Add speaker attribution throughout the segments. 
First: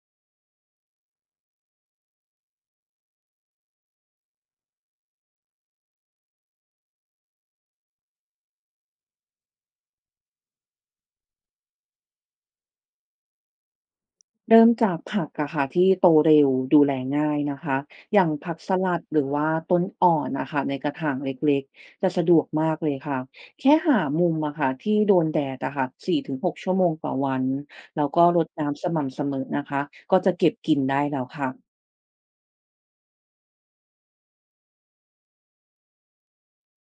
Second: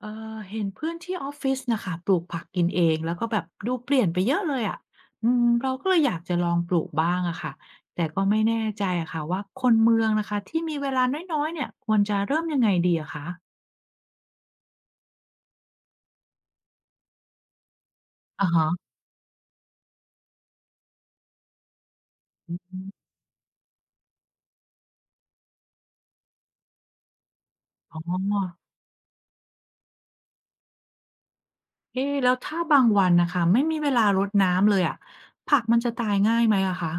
Speaker 1: เออเห็นเพื่อนที่ออฟฟิศนะคะปลูกผักกินเองแล้วก็แบบดูเปลี่ยนไปเยอะเลยอะอืมเราก็เลยอยากจะลองปลูกบ้างอะค่ะแต่ก็ไม่แน่ใจอะค่ะว่าคนเมืองนะคะที่มีเวลาน้อยๆเนี่ยควรจะเริ่มยังไงดีอะคะ
Speaker 2: เริ่มจากผักอะค่ะที่โตเร็วดูแลง่ายนะคะอย่าง
Speaker 1: อะ
Speaker 2: ผักส
Speaker 1: ฮะ
Speaker 2: ลัดหรือว่าต้นอ่อนนะค่ะในกระถางเล็กๆจะสะดวก
Speaker 1: อ
Speaker 2: มากเลย
Speaker 1: ม
Speaker 2: ค่ะแค่หามุมอะค่ะที่โดนแดดอะค่ะ4-6ชั่วโมงต่อวัน
Speaker 1: อ๋อ
Speaker 2: แล้วก็รดน้ำสม่ำเสมอนะคะก็จะเก็บกินได้แล้วค่ะ
Speaker 1: เอ๊ะแล้วถ้าบางวันนะคะไม่มีเวลารดน้ำเลยอะผักมันจะตายง่ายไหมอะคะ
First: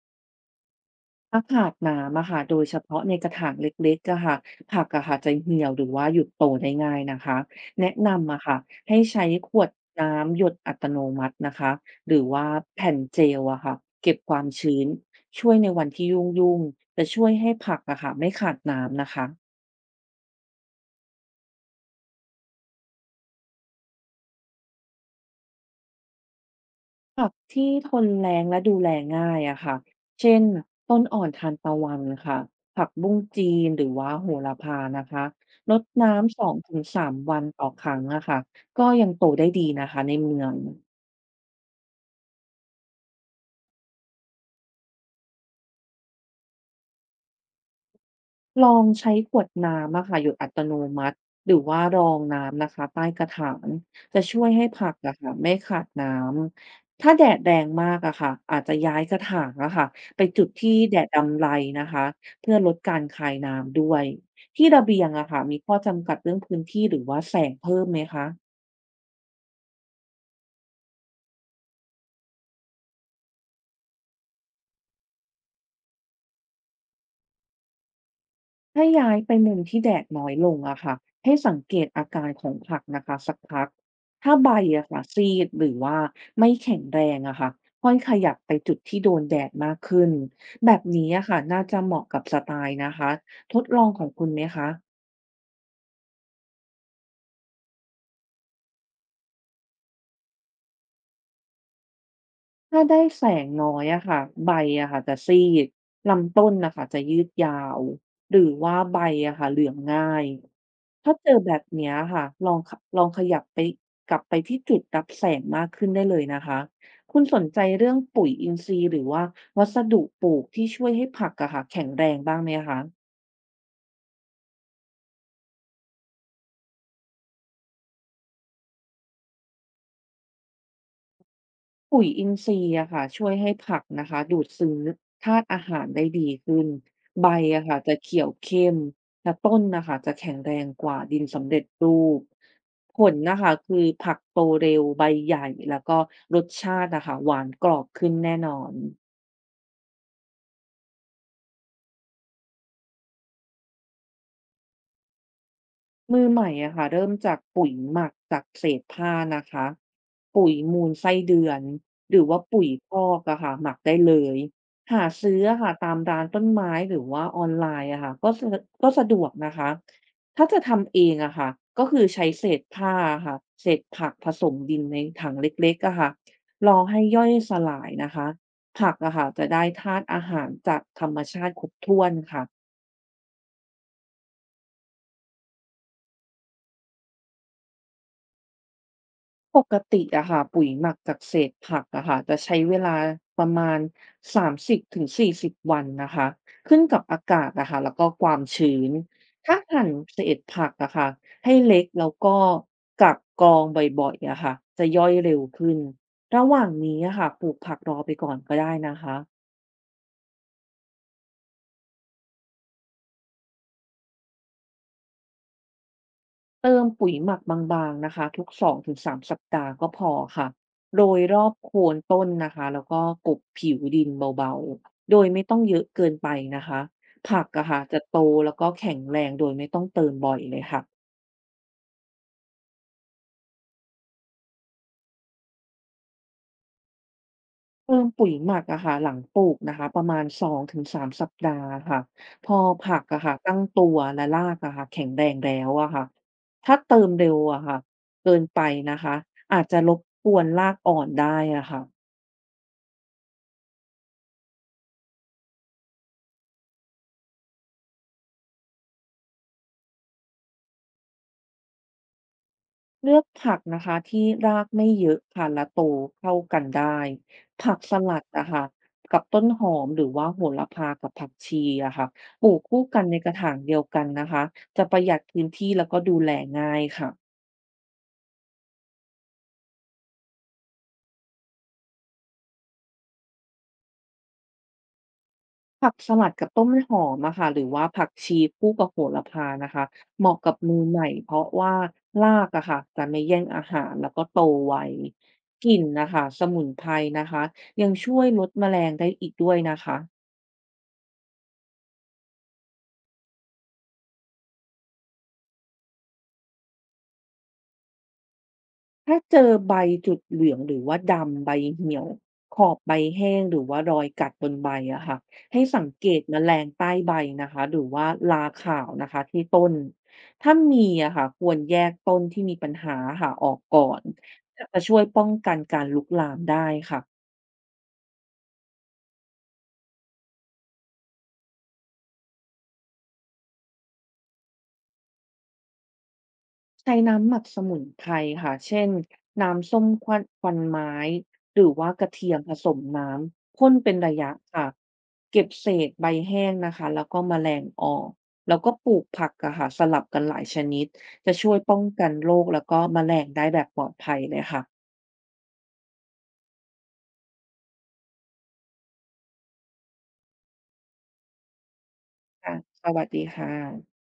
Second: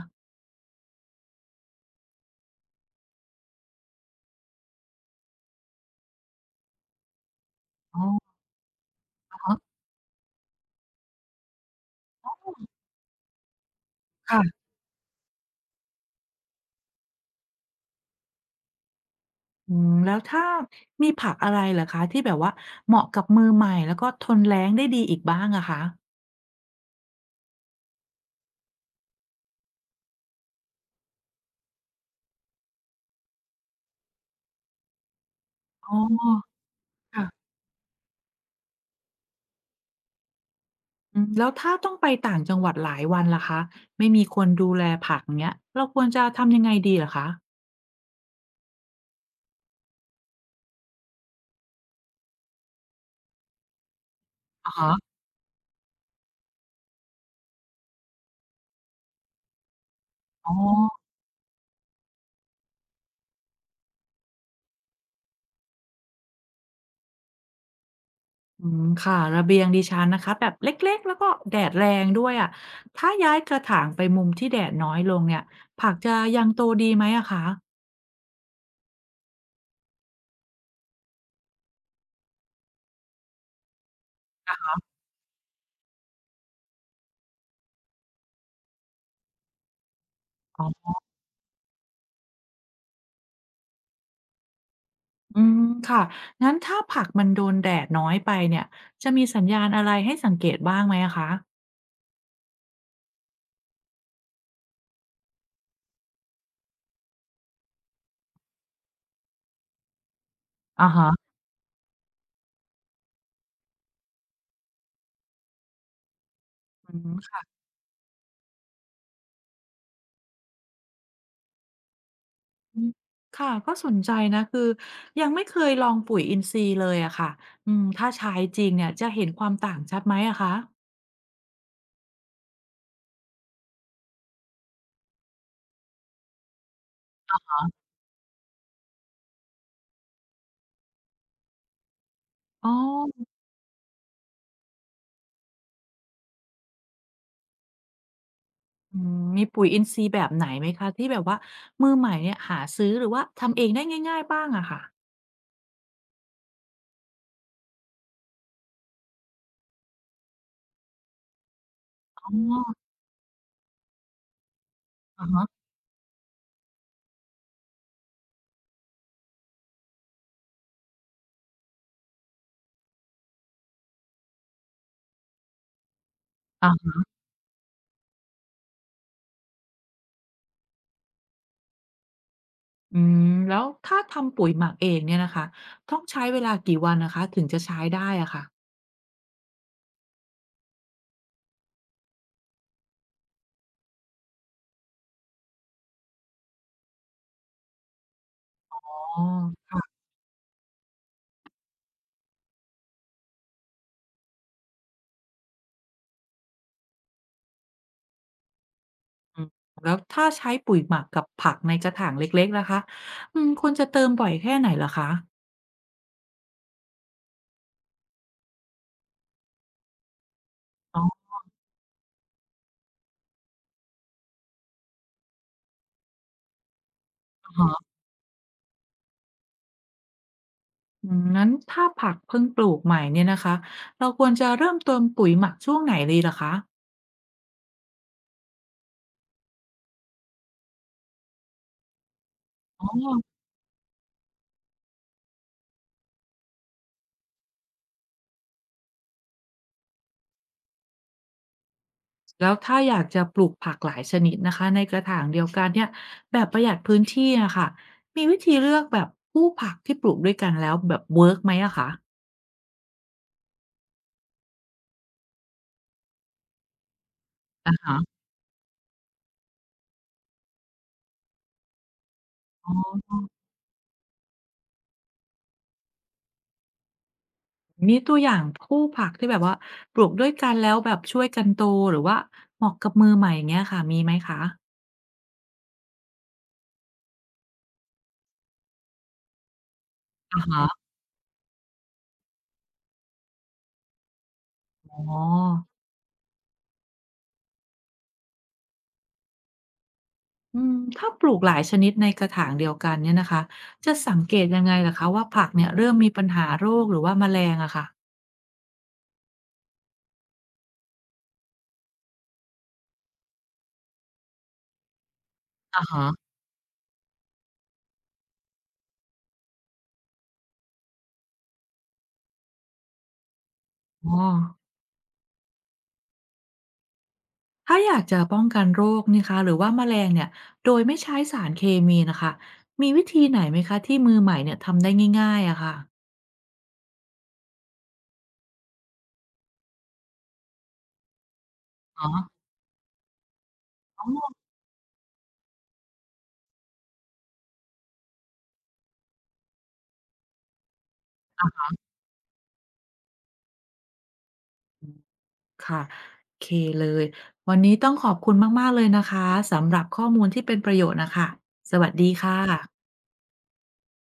Speaker 2: ถ้าขาดน้ำอะค่ะโดยเฉพาะในกระถางเล็กๆอะค่ะผักอะค่ะจะเหี่ยวหรือว่าหยุดโตได้ง่ายนะคะแนะ
Speaker 1: อ๋อ
Speaker 2: นำอะค่ะให้ใช้
Speaker 1: อา
Speaker 2: ข
Speaker 1: ฮะ
Speaker 2: วดน้ำหยดอัตโนมัตินะคะหรือว่าแผ่นเจลอะค่ะเก็บความ
Speaker 1: ค่ะ
Speaker 2: ชื้นช่วยในวันที่ยุ่งๆจะช่วยให้ผักอะค่ะไม่ขาดน้ำนะคะ
Speaker 1: อืมแล้วถ้ามีผักอะไรเหรอคะที่แบบว่าเหมาะกับมือใหม่แล้วก็ทนแล้งได้ดีอีกบ้างอะคะ
Speaker 2: ผักที่ทนแล้งและดูแลง่ายอะค่ะเช่นต้นอ่อนทานตะวันค่ะผักบุ้งจีนหรือว่าโหระพานะคะรด
Speaker 1: อ๋อ
Speaker 2: น้ำ2-3
Speaker 1: ค่ะ
Speaker 2: วันต่อครั้งอะค่ะก็ยังโตได้ดีนะคะในเมือง
Speaker 1: อืมแล้วถ้าต้องไปต่างจังหวัดหลายวันล่ะคะไม่มีคนดูแลผักเงี้ยเราควรจะทำยังไงดีเหรอคะ
Speaker 2: ลองใช้ขวดน้ำอะค่ะหยดอัตโนมัติหรือว่ารองน้ำนะคะใต้กระถางจะช่วยให้
Speaker 1: อะ
Speaker 2: ผัก
Speaker 1: ฮะ
Speaker 2: อะค่ะไม่ขาดน้ำถ้าแดดแรงมากอะค่ะอาจจะย้ายกระถางอะค่ะไปจุด
Speaker 1: อ๋
Speaker 2: ที่แด
Speaker 1: อ
Speaker 2: ดดำไรนะคะเพื่อลดการคายน้ำด้วยที่ระเบียงอะค่ะมีข้อจำกัดเรื่องพื้นที่หรือว่าแสงเพิ่มไหมคะ
Speaker 1: อืมค่ะระเบียงดิฉันนะคะแบบเล็กๆแล้วก็แดดแรงด้วยอะถ้าย้ายกระถางไปมุมที่แดดน้อยลงเนี่ยผักจะยังโตดีไหมอะคะ
Speaker 2: ถ้าย้ายไปมุมที่แดดน้อยลงอะค่ะให้สังเกตอาการของผักนะคะสักพักถ้าใบอะค่ะซีดหรือว่าไม่แข็งแรงอะค่ะค่อยขยับไปจุดที่โดนแดดมากขึ้น
Speaker 1: อ๋
Speaker 2: แบบ
Speaker 1: อ
Speaker 2: นี้อะค่ะน่าจะเหมาะกับสไตล์นะคะทดลองของคุณไหมคะ
Speaker 1: อืมค่ะงั้นถ้าผักมันโดนแดดน้อยไปเนี่ยจะมีสัญญาณอะไรให้สังเกตบ้างไหมอะคะ
Speaker 2: ถ้าได้แสงน้อยอะค่ะใบอะค่ะจะซีดลำต้นนะคะจะยืดยาวหรือว่าใบอะค่ะเหลืองง่าย
Speaker 1: อะฮะ
Speaker 2: ถ้าเจอแบบเนี้ยค่ะลองขยับกลับไปที่จุดรับแสงมากขึ้นได้เลยนะคะ
Speaker 1: อื
Speaker 2: คุณสน
Speaker 1: ม
Speaker 2: ใจเรื่องปุ๋ยอินทรีย์หรือว่าวัสดุปลูกที่ช่วยให้ผักอะค่ะแข็งแรงบ้างไหม
Speaker 1: อื
Speaker 2: คะ
Speaker 1: มค่ะก็สนใจนะคือยังไม่เคยลองปุ๋ยอินทรีย์เลยอะค่ะอืมถ้าใช้จริงเนี่ยจะเห็นความต่างชัดไหมอะคะ
Speaker 2: ปุ๋ยอินทรีย์อะค่ะช่วยให้ผักนะคะดูดซึมธาตุอาหารได้ดีขึ้นใบอะค่ะจะเขียวเข้มและต้นนะคะจะแข็งแรงกว่าดินสำเร็จรูป
Speaker 1: อ๋อ
Speaker 2: ผลนะคะคือผักโตเร็วใบใหญ่แล้วก็รสชาตินะคะหวานกรอบขึ้นแน่นอน
Speaker 1: อืมมีปุ๋ยอินทรีย์แบบไหนไหมคะที่แบบว่ามือใหม่เนี่ยหาซื้อหรือว่าทำเองได้ง่ายๆบ้างอะค่ะ
Speaker 2: มือใหม่อะค่ะเริ่มจากปุ๋ยหมักจากเศษผ้านะคะปุ๋ยมูลไส้เดือนหรือ
Speaker 1: อ๋อ
Speaker 2: ว่าปุ๋ยคอกอะค่ะหมักได้เลยหา
Speaker 1: อะ
Speaker 2: ซื้อ
Speaker 1: ฮะ
Speaker 2: อะค่ะตามร้านต้นไม้หรือว่าออนไลน์อะค่ะก็สะดวกนะคะถ้าจะทำเองอะค่ะก็คือใช้เศษผ้าอะค่ะเศษผักผสมดินในถังเล็กๆอะค่ะร
Speaker 1: อะ
Speaker 2: อให้
Speaker 1: ฮะ
Speaker 2: ย่อยสลายนะคะผักอะค่ะจะได้ธาตุอาหารจากธรรมชาติครบถ้วนค่ะ
Speaker 1: อืมแล้วถ้าทำปุ๋ยหมักเองเนี่ยนะคะต้องใช้เวลากี่วันนะคะถึงจะใช้ได้อะค่ะ
Speaker 2: ปกติอะค่ะปุ๋ยหมักจากเศษผักอะค่ะจะใช้เวลาประมาณ30-40วันนะคะขึ้นกับอากาศอะค่ะแล้วก็ความชื้น
Speaker 1: อ๋อ
Speaker 2: ถ้าหั่นเศษผักอะค่ะให้เล็กแล้วก็กักกรองบ่อยๆอะค่ะจะย่อยเร็วขึ้นระหว่างนี้อะค่ะปลูกผักรอไปก่อนก็ได้นะคะ
Speaker 1: อืมแล้วถ้าใช้ปุ๋ยหมักกับผักในกระถางเล็กๆล่ะคะอืมควรจะเติมบ่อยแค่ไหนเหรอคะ
Speaker 2: เติมปุ๋ยหมักบางๆนะคะทุกสองถึงสามสัปดาห์ก็พอค่ะโดยรอบโคนต้นนะคะแล้วก็กบผิวดินเบาๆโดยไม่ต้องเยอะเกินไปนะคะผัก
Speaker 1: อ๋
Speaker 2: อะค่ะ
Speaker 1: ฮ
Speaker 2: จะโตแล้วก็แข็งแรงโดยไม่ต้องเติมบ่อยเลยค่ะ
Speaker 1: อืมงั้นถ้าผักเพิ่งปลูกใหม่เนี่ยนะคะเราควรจะเริ่มเติมปุ๋ยหมักช่วงไหนดีล่ะคะ
Speaker 2: เติมปุ๋ยหมักอะค่ะหลังปลูกนะคะประมาณ2-3สามสัปดาห์ค่ะพอ
Speaker 1: อ๋
Speaker 2: ผัก
Speaker 1: อ
Speaker 2: อะค่ะตั้งตัวและรากอะค่ะแข็งแรงแล้วอะค่ะถ้าเติมเร็วอะค่ะเกินไปนะคะอาจจะรบกวนรากอ่อนได้อะค่ะ
Speaker 1: แล้วถ้าอยากจะปลูกผักหลายชนิดนะคะในกระถางเดียวกันเนี่ยแบบประหยัดพื้นที่อะค่ะมีวิธีเลือกแบบคู่ผักที่ปลูกด้วยกันแล้วแบบเวิร์กไหมอะคะ
Speaker 2: เลือกผักนะคะที่รากไม่เยอะค่ะและโตเข้ากันได้ผั
Speaker 1: อะ
Speaker 2: กส
Speaker 1: ฮะ
Speaker 2: ลัดนะคะกับต้นหอมหรือว่าโหระพากับผักชีอะค่ะปลูก
Speaker 1: อ๋อ
Speaker 2: คู่กันในกระถางเดียวกันนะคะจะประหยัดพื้นที่แล้วก็ดูแลง่ายค่ะ
Speaker 1: มีตัวอย่างคู่ผักที่แบบว่าปลูกด้วยกันแล้วแบบช่วยกันโตหรือว่าเหมาะกับมือใหม่อย่างเงี้ยค่ะมีไหมคะ
Speaker 2: ผักสลัดกับต้นหอมอะค่ะหรือว่าผักชีคู่กับโหระพานะคะเหมาะ
Speaker 1: อะ
Speaker 2: กับมื
Speaker 1: ฮะ
Speaker 2: อใหม่เพราะว่ารากอะค่ะจะไม่แย่งอาหารแล้วก็โตไว
Speaker 1: อ๋อ
Speaker 2: กลิ่นนะคะสมุนไพรนะคะยังช่วยลดแมลงได้อีกด้วยนะคะ
Speaker 1: อืมถ้าปลูกหลายชนิดในกระถางเดียวกันเนี่ยนะคะจะสังเกตยังไงล่ะคะว่าผักเนี่ยเริ่มมีปัญหาโรคหรือว่าแมลงอะค่ะ
Speaker 2: ถ้าเจอใบจุดเหลืองหรือว่าดำใบเหี่ยวขอบใบแห้งหรือว่ารอยกัดบนใบอะค่ะให้สั
Speaker 1: อ่า
Speaker 2: งเก
Speaker 1: ฮะ
Speaker 2: ตแมลงใต้ใบนะคะหรือว่าราขาวนะคะที่ต้นถ้ามีอะค่ะควรแยกต้นที่มีปัญหาค่ะออกก่อน
Speaker 1: อ๋อ
Speaker 2: จะช่วยป้องกันการลุกลามได้ค่ะ
Speaker 1: ถ้าอยากจะป้องกันโรคนี่คะหรือว่าแมลงเนี่ยโดยไม่ใช้สารเคมีนะคะมีวิธีไหนไหมคะที่มือใหม่เนี่ยทำได้ง่ายๆอะค่ะ
Speaker 2: ใช้น้ำหมักสมุนไพรค่ะเช่น น้ำส้มควันไม้ หรือว่าก
Speaker 1: อ๋อ
Speaker 2: ระเทียมผสมน้ำพ่นเป็น
Speaker 1: อ๋
Speaker 2: ระยะ
Speaker 1: อ
Speaker 2: ค่ะเก็บเศษใบแห้งนะคะแล้วก็แมลงออกแล้วก็ปลูกผักอะค่ะสลับกันหลายชนิดจะช่วยป้องกันโรคแล้วก็แมลงได้แบบปลอดภัยเลยค่ะ
Speaker 1: ค่ะโอเคเลยวันนี้ต้องขอบคุณมากๆเลยนะคะสำหรับข้อมูลที่เป็นประโยชน์นะคะสวัสดีค่
Speaker 2: ค่ะ
Speaker 1: ะ
Speaker 2: สวัสดีค่ะ